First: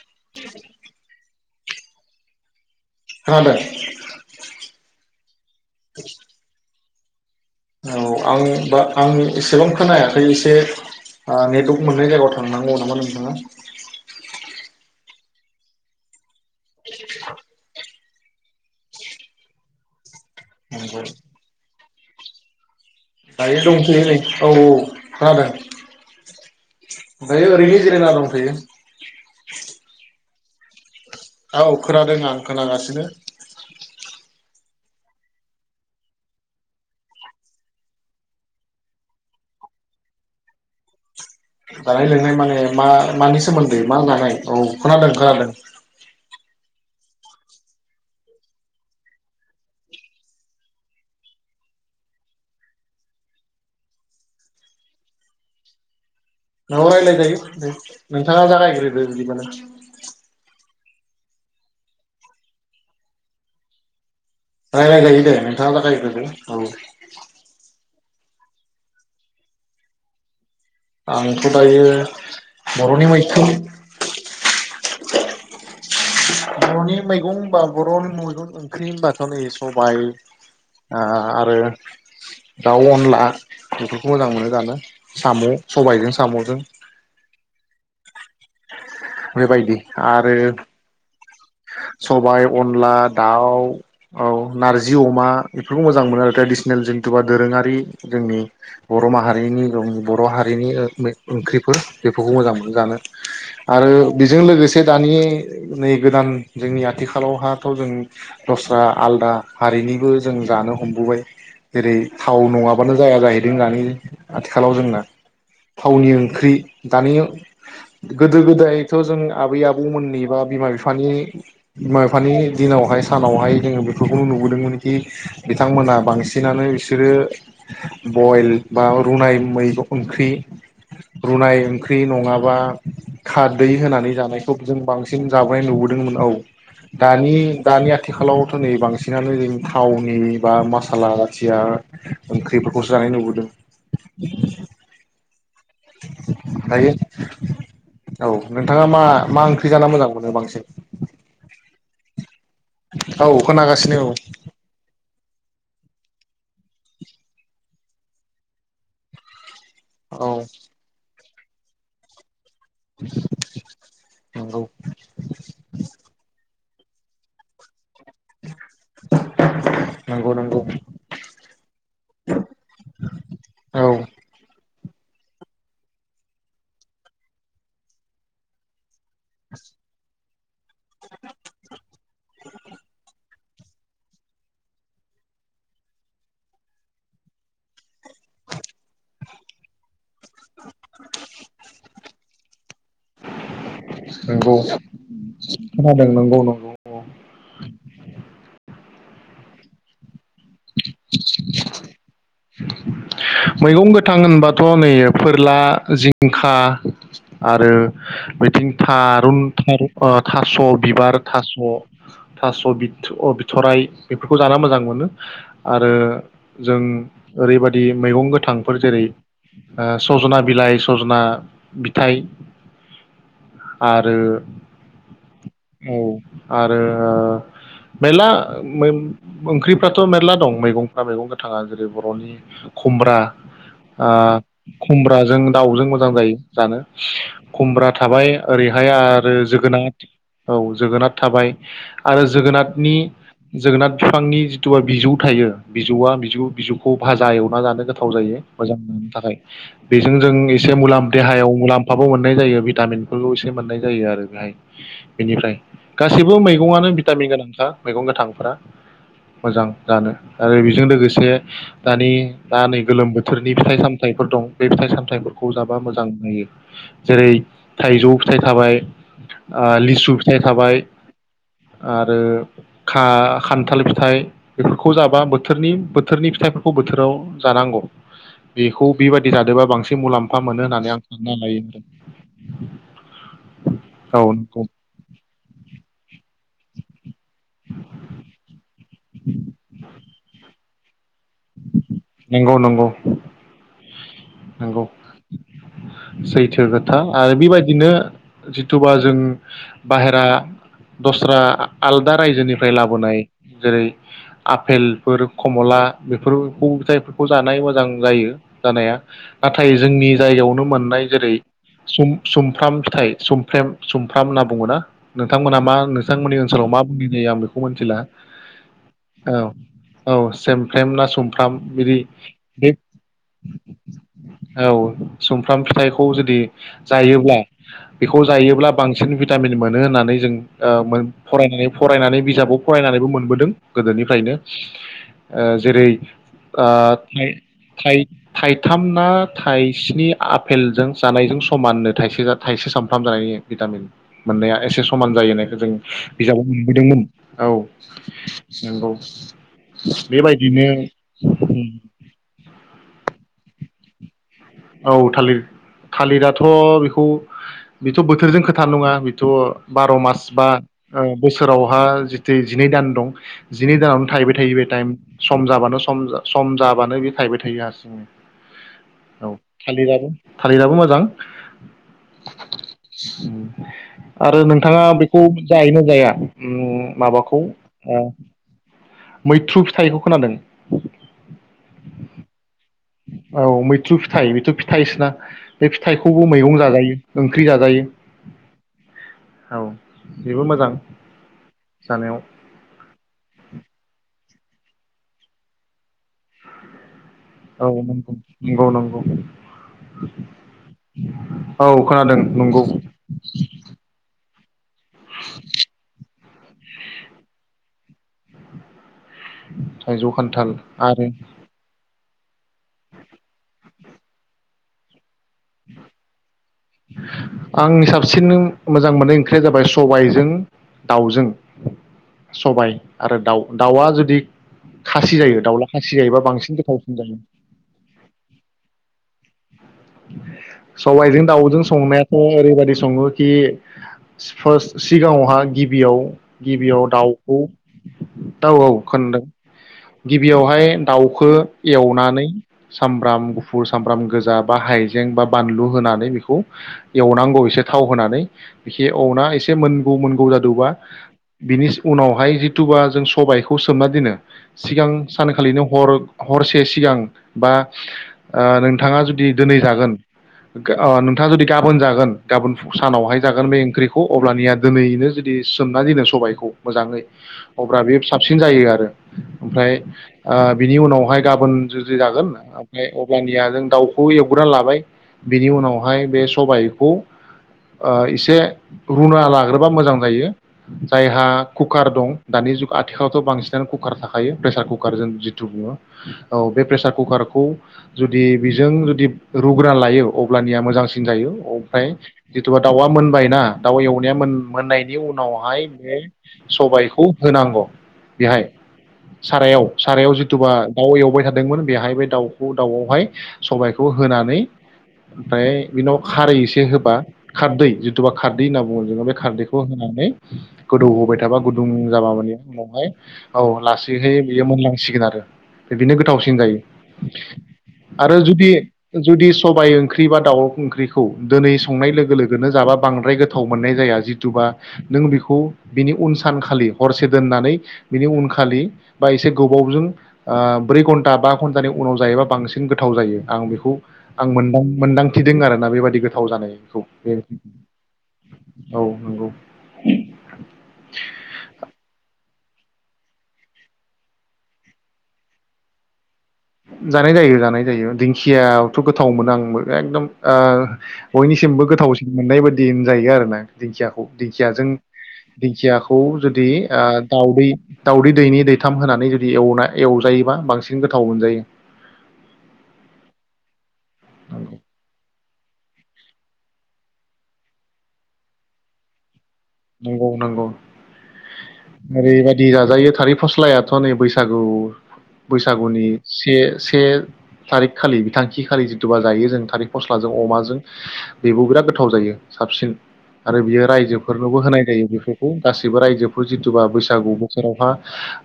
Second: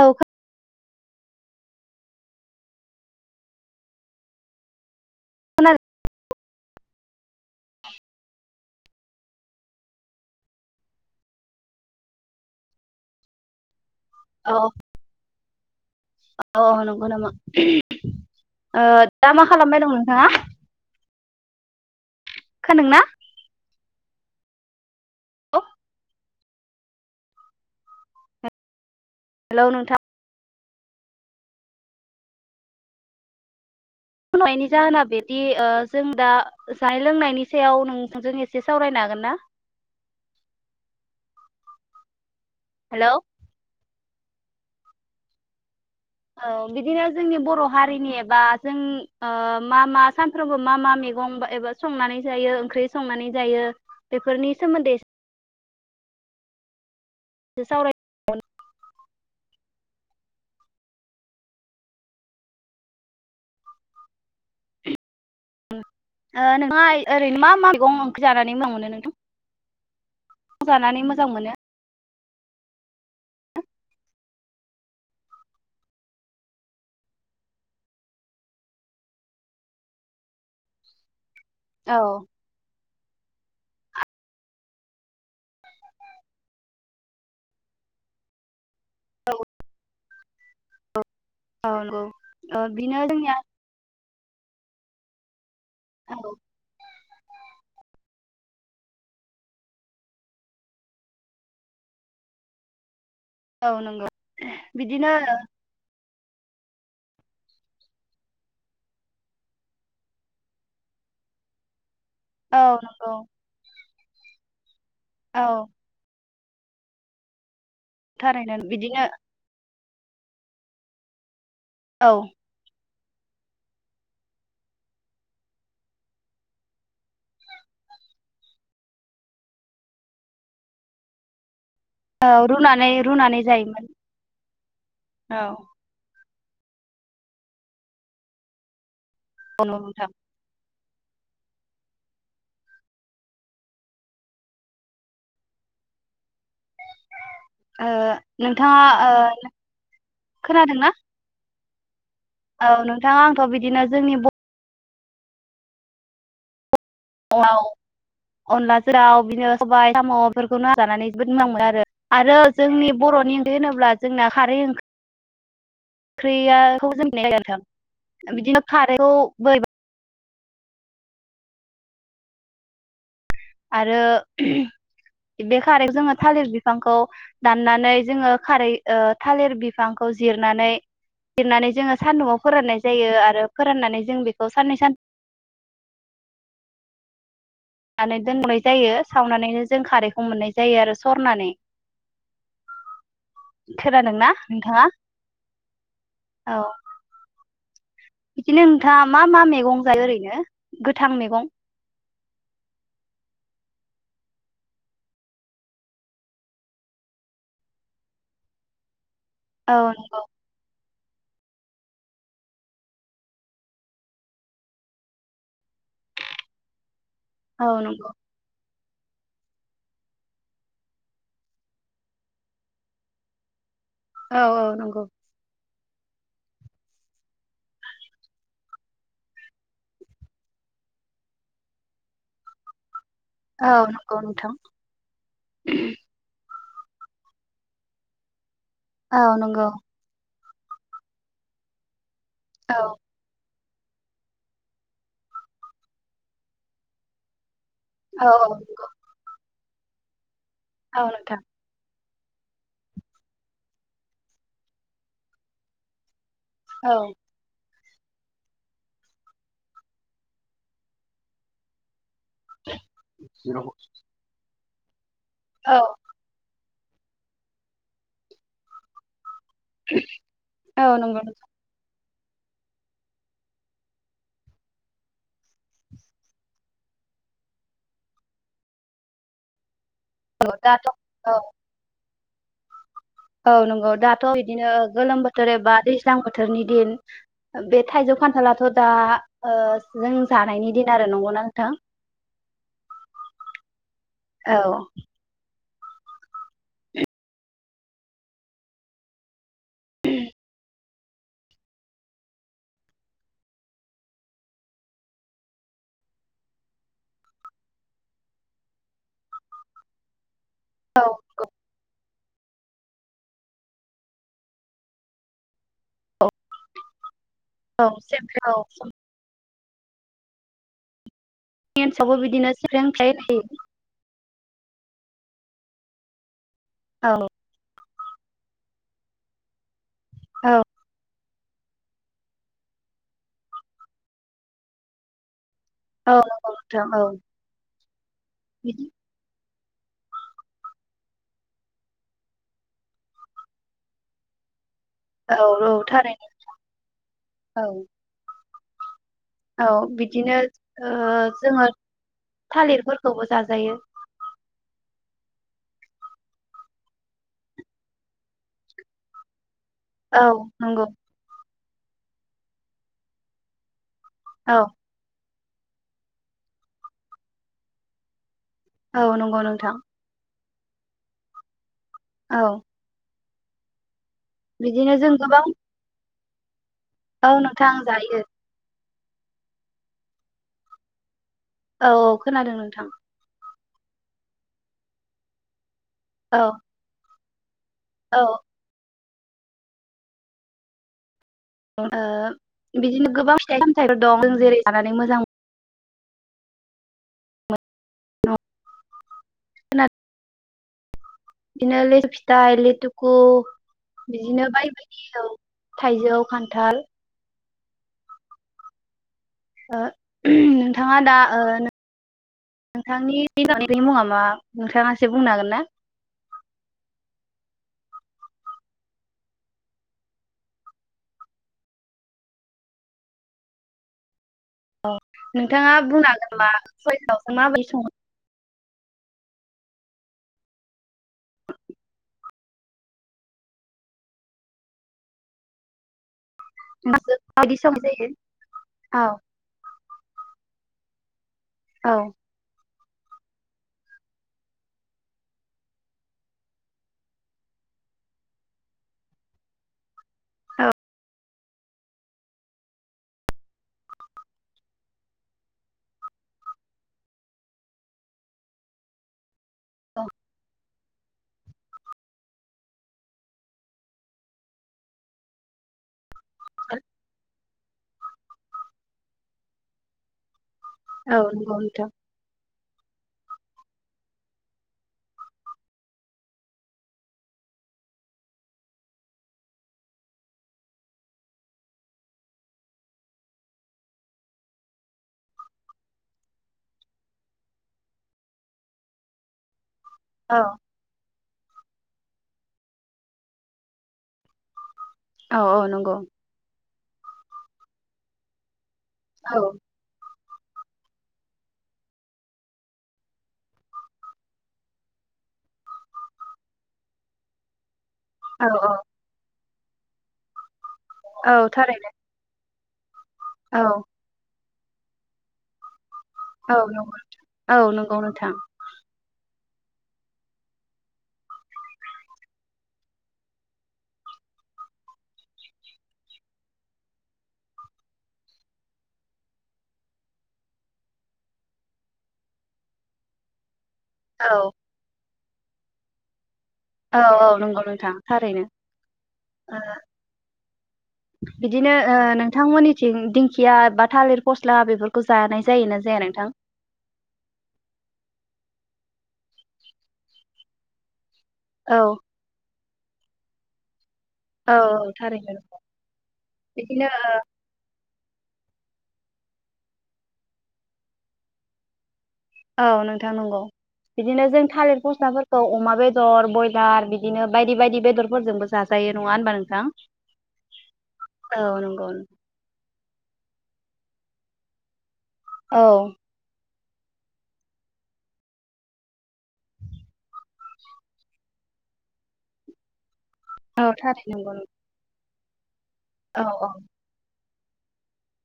औ। खोनादों? खोनादों [inaudible] औ आं बा आं एसेबां खोनायाखै एसे ओ नेटवर्क मोननाय जायगायाव थांनांगौ नामा नोंथाङा? औ। औ नंगौ नामा उम ओ दा मा खालामबाय दं नोंथाङा? [unintelligible] खोनादोंना? दायो दंथ'यो नै औ औ। खोनादों। औ दायो ओरैनो जिरायना दंथ'यो। हेलौ नोंथां औ खोनादों आं खोनागासिनो। फन हरनायनि जाहोना बिदि ओ जों दा जानाय लोंनायनि सायाव नोंथांजों एसे सावरायनो हागोन ना? जानाय लोंनाय माने मा हेलौ मानि सोमोन्दै? मा जानाय औ खोनादों खोनादों। औ बिदिनो जोंनि बर' हारिनि एबा जों ओ मा मा सानफ्रोमबो मा मा मैगं एबा संनानै जायो ओंख्रि संनानै जायो बेफोरनि सोमोन्दै [unintelligible] [unintelligible] एसे सावराय नोंथाङा जागायग्रोदो बिदिब्लालाय। रायलायजायो दे नोंथांआ जागायग्रोदो ओ ओं। नोंथाङा ओरैनो मा मा मैगं ओंख्रि जानानै मोजां मोनो नोंथां? जानानै मोजां आंथ' मोनो दायो बर'नि मैथ्रु [unintelligible] बर'नि मैगं होनबा बर'नि मैगं ओंख्रि होनबाथ' नै सबाय ओ औ [unintelligible] दाउ खला बेफोरखौ मोजां मोनो जानो साम' सबायजों साम'जों औ बेबायदि आह आरो औ नंगौ सबाय ओ अनला बिनो जोंनिया दाउ औ नारजि अमा बेफोरखौ मोजां औ मोनो आरो ट्रेडिसनेल जों [unintelligible] दोरोङारि जोंनि बर' माहारिनि बर' हारिनि ओंख्रिफोर बेफोरखौ मोजां मोनो जानो औ आरो नंगौ बेजों लोगोसे बिदिनो दानि नै गोदान जोंनि आथिखालावहाथ' जों दस्रा आलदा हारिनिबो जों जानो हमबोबाय जेरै थाव औ नङाब्लानो नंगौ जाया जाहैदों दानि आथिखालाव जोंना औ थावनि ओं ख्रि दानि गोदो थारैनो गोदायथ' बिदिनो जों आबै आबौ गुबुननि बा बिमा बिफानि बिमा औ बिफानि दिनावहाय सानावहाय जोङो बेफोरखौनो नुबोदोंमोन कि बिथांमोनहा बांसिनानो बिसोरो बयल बा रुनाय मैंगं ओंख्रि रुनाय ओं ख्रि औ नङाबा रुनानै रुनानै खारदै जायोमोन होनानै जानाय जों बांसिन औ जाबोनाय नुबोदोंमोन औ दानि दानि आथिखालावथ' नै बांसिन बि जों औ नंगौ नोंथां थावनि बा मस फाला बाथिया ओंख्रिफोरखौसो जानाय लुबोदों [inaudible] दायो ओ औ नोंथाङा मा मा ओंख्रि जाना मोजां मोनो बांसिन खोनादोंना औ नोंथाङा आंथ' बिदिनो जोंनि औ अनला जोराव बिनो सबाय साम' औ औ बेफोरखौनो जानानै जोबोद मोजां मोनमोन आरो आरो जोंनि बर'नि उन्दै होनोब्ला जोंना खारै नंगौ ओंख्रिया [unintelligible] बिदिनो खारैखौ बोरै नंगौ नंगौ औ आरो बे खारै जोङो थालिर बिफांखौ दाननानै जोङो खारै ओ थालिर बिफांखौ जिरनानै जिरनानै जोङो सान्दुंआव फोराननाय जायो आरो फोराननानै जों बेखौ साननै सान नानै दोननाय जायो। सावनानैनो जों खारै मोननाय जायो आरो सरनानै खोनादोंना नंगौ नोंथाङा खोनादों नंगौ औ नंगौ इदिनो थाङा मा मा मैगं जायो ओरैनो? गोथां मेगं मैगं गोथां होनबाथ' नै फोरला जिंखा आरो बिथिं था रुन औ थारु ओ नंगौ थास' बिबार थास' थास' बिथ' बिथराय बेफोरखौ जाना मोजां मोनो आरो जों औ ओरैबादि नंगौ मैगं गोथां फोर जेरै ओ सजना बिलाइ सजना बिथाइ आरो औ औ नंगौ। औ आरो मेल्ला मोन ओंख्रिफ्राथ मेरला दं मैगंफ्रा मैगं गोथाङा जेरै बर'नि खुमब्रा औ नंगौ ओ नोंथां खुमब्राजों दाउजों मोजां जायो। जानो खुमब्रा थाबाय ओरैहाय औ आरो नंगौ जोगोनाद औ जोगोनार थाबाय। आरो औ जोगोनादनि जोगोनाद फिफांनि जिथुबा बिजौ थायो बिजौआ बिजौ बिजौखौ भाजा एव मा जादों। थाव औ जायो औ मोजां नंगौ थाखाय बेजों जोंनि से औ मुलाम नोंथां देहायाव मुलाम मोननाय जायो भिटामिनफोरखौ इसे मोननाय जायो आरो बेहाय बिनिफ्राय गा गासैबो औ मैगङानो भिटामिन गोनांखा मैगं गोथांफोरा मोजां जानो आरो बिजों लोगोसे दानि दा नै गोलोम बोथोरनि फिथाइ सामथाइफोर दं। बेे फिथाइ सामथाइफो खौ औ जाबा मोजां नुयो। जेरै थाइजौ फिथाइ थाबाय ओ लिसु फिथाइ थाबाय। औ नंगौ नोंथां आरो खा खान्थाल फिथाइ बेफोरखौ जाबा बोथोरनि बोथोरनि फिथाइफोरखौ बोथोराव जानांगौ बेखौ बेबादि जादोंबा बांसिन बांसिन मुलाम्फा औ मोनो दाथ' होन्नानै आं औ सानना लायो। औ नंगौ दाथ' औ नंगौ बिदिनो गोलोम बोथोर एबा दै दैज्लां बोथोरनि दिन बे थाइजौ खान्थालाथ' दा ओ जों जानायनि दिन आरो नंगौना नोंथां नंगौ नंगौ औ नंगौ सैथो खोथा आरो बिबादिनो जिथुबा जों बाहेरा दस्रा आलदा रायजोनिफ्राय लाबोनाय जेरै आफेलफोर कमला बेफोरखौ फिथाइफोरखौ जानाय मोजां जायो जानाया नाथाय जोंनि जायगायावनो औ मोननाय जेरै सुम सुमफ्राम फिथाइ सुमफ्रेम सुमफ्राम होनना बुङो ना नोंथांमोना मा नोंथांमोननि ओनसोलाव मा बुंनाय जायो आं बेखौ औ मिथिला जोंनि औ औ से सेम ना सुम फ्राम बिदि ओनसोलावबो बिदिनो सेरें फिथाइ औ सुमफ्राम फिथाइखौ जुदि होयो जायोब्ला बेखौ जायोब्ला बांसिन भिटामिन मोन मोनो होननानै जों औ ओ फरायनानै फरायनानै बिजाबाव फरायनानैबो मोनबोदों गोदोनिफ्रायनो ओ जेरै नंगौ ओ नोंथां औ थाइ थाइ थाइथाम बिदि ना थाइस्नि आपेलजों जानायजों समाननो थाइसे सामफ्राम जानायनि भिटामिन मोननाया एसे समान जायो औ होननायखौ जों औ थारैनो बिजाबाव मोनबोदोंमोन औ। नोंगौ औ बिद बिदिनो ओ जोङो औ थालिरफोर खौबो जाजायो। औ थालिर थालिराथ' बेखौ बेथ' बोथोरजों खोथा नङा बेथ' बार' मास औ बा नंगौ ओ बोसोर सोरावहा जिथु जिनै दान दं जिनै दानावनो थायबाय थायो औ बे टायम सम जाबानो सम सम जाबानो बे थायबाय थायो हारसिङै। औ नंगौ। नोंथां थालिरआबो। थालिराबो मोजां। औ। [inaudible] आरो नोंथाङा बिदिनो जों बेखौ गोबां जायोना जाया? [unintelligible] औ माबाखौ नोंथां ओ जायो मैथ्रु फिथाइखौ खोनादों? औ औ खोनादों नों औ मै थ्रु फिथाइ बेथ' फिथाइसोना बे फिथाइखौबो औ मैगं जाजायो। ओंख्रि जा जायो। औ औ बेबो मोजां ओ जानायाव बिदिनो गोबां फिथाइ सामथाइफोर दं। जेरै जानानै मोजां औ नंगौ। खोनादों नंगौ नंगौ। बिदिनो औ लेसु खोनादों फिथाइ नंगौ लेटुकु बिदिनो [unintelligible] औ थाइजौ। खान्थाल ओ थाइजौ खान्थाल नोंथाङा आरो दा ओ नोंथांनि [unintelligible] मुङा मा नोंथाङा बुंनो हागोन ना? आं साबसिन मोजां मोननाय ओंख्रिया जाबाय सबायजों दाउजों सबाय आरो दाउ दाउआ जुदि औ खासि जायो दाउला नोंथाङा खासि बुंनो जायोबा हागोनबा बांसिन गोथावसिन जायो सबायखौ माबोरै सङो? सबायजों दाउजों संनायाथ' ओरैबायदि सङो कि फार्स्ट सिगाङावहा गिबियाव गिबियाव दाउखौ माबायदि संनाय जायो दाउ औ खोनादों। गिबियावहाय दाउखो औ एवनानै सामब्राम गुफुर सामब्राम गोजा। बा हाइजें बा बानलु होनानै बेखौ एवनांगौ एसे थाव होनानै बिखि एवना एसे मोन मोनगौ जादोंबा बिनि उनावहाय जिथुबा जों सबायखौ सोमना दोनो सिगां सानखालिनो हर हरसे सिगां बा नोंथाङा जुदि दिनै जागोन नोंथाङा जुदि गाबोन जागोन गाबोन सानावहाय जागोन बे ओंख्रिखौ अब्लानिया दिनैनो जुदि सोमना दोनो सबाय खौ मोजाङै अब्ला बे साबसिन जायो आरो ओमफ्राय बिनि औ उनावहाय गाबोन नंगौ नोंथां जुदि जागोन ओमफ्राय अब्लानिया जों दाउ खौ एवग्रा लाबाय बिनि उनावहाय बे सबायाइखौ एसे रुना लाग्रोबा मोजां जायो जायहा कुकार दं दानि जु आथिखालावथ' बांसिनानो कुकार थाखायो प्रेसार कुकार जों जिथु बुङो औ बे प्रेसार कुकारखौ जुदि जों जुदि रुना लायो औ अब्लानिया मोजांसिन जायो। ओमफ्राय जिथुबा दाउआ मोनबायना दाउ एवनाया मोननाय बेनि औ उनावहाय औ नंगौ बे सबाय खौ होनांगौ बेहाय। औ सारायाव सारायाव जि [unintelligible] बा दाउ एवबाय थादोंमोन बेहायबो बे दाउखौ दाउआवहाय सबायखौ होनानै ओमफ्राय बिनाव खारै एसे होबा खारदै जुदि [unintelligible] खारदै औ होनना औ बुङो बे खारदैखौ [unintelligible] होनानै गोदौ होबाय थाबा औ गुदुं थारैनो जाबा माने उनावहाय औ लासैहै बेयो मोनलांसिगोन आरो बिनो गोथावसिन औ जायो। नंगौ औ नंगौ नोंथां जुदि जुदि सबाइ ओंख्रि बा दाउ ओंख्रिखौ दिनै संनाय लोगो लोगोनो जाबा बांद्राय गोथाव मोननाय जाया जिथुबा नों बेखौ बिनि उन सानखालि हरसे दोननानै बिनि उनखालि बा एसे गोबावजों ब्रै घन्टा बा घन्टानि उनाव जायोबा बांसिन बांसिन गोथाव जायो आं बेखौ आं औ मोनदां-मोनदां [unintelligible] आरोना बेबायदि गोथाव जानाय। औ औ नंगौ नोंथां थारैनो औ नंगौ ओ बिदिनो ओ नों नोंथांमोननिथिं दिंखिया बा थालिर फस्ला बेफोरखौ जानाय जायोना जाया नोंथां? जानाय जायो जानाय जायो दिंखियाथ' गोथाव मोनो आंबो एकदम ओ बयनिसिमबो औ गोथावसिन मोननाय बादि। दिन जायो आरो ना दिंखिया औ दिंखियाजों थारैनो दिंखियाखौ जुदि बिदिनो दाउदै दाउदै दैनै दैथाम होनानै जुदि एवना एवजायोबा बांसिन गोथाव मोनजायो [inaudible] औ नोंथां नंगौ बिदिनो जों थालिर गस्लाफोर अमा बेदर ब्यलार बिदिनो बायदि बायदि बेदरफोरजोंबो साजायो नङा होनबा नोंथ नंगौ नंगौ नंगौ ओरैबायदि जाजायो थालिर फस्लायाथ' नै बैसागु औ बैसागुनि से से थारिख खालि बिथांखि खालि जिथुबा जायो जों थारिख फस्लाजों अमाजों बेबो बिराद गोथाव जायो साबसिन आरो बियो औ रायजो थारैनो नंगौ बेफोरखौबो होनाय जायो बेफोर गासैबो औ रायजोफोर जिथुबा औ बैसागु सोरेरावहा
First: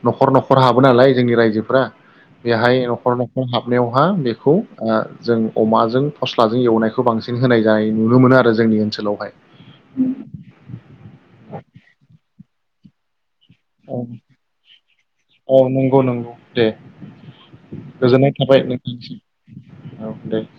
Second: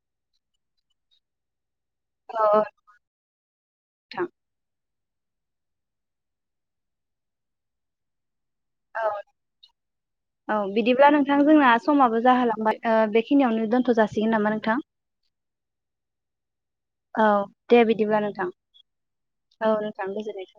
न'खर न'खर हाबो नालाय जोंनि रायजोफोरा औ बेहाय न'खर न'खर हाबनायावहा नोंथां बेखौ अ जों अमाजों फस्लाजों एवनायखौ बांसिन होनाय जानाय नुनो मोनो आरो जों जोंनि औ ओनसोलावहाय औ बिदिब्ला नोंथां जोंना समाबो जाहालाङ बे औ औ नंगौ नंगौ दे औ दे बिदिब्ला गोजोननाय नोंथां थाबाय नोंथां नोंथां औ दे गोजोननाय थाबाय।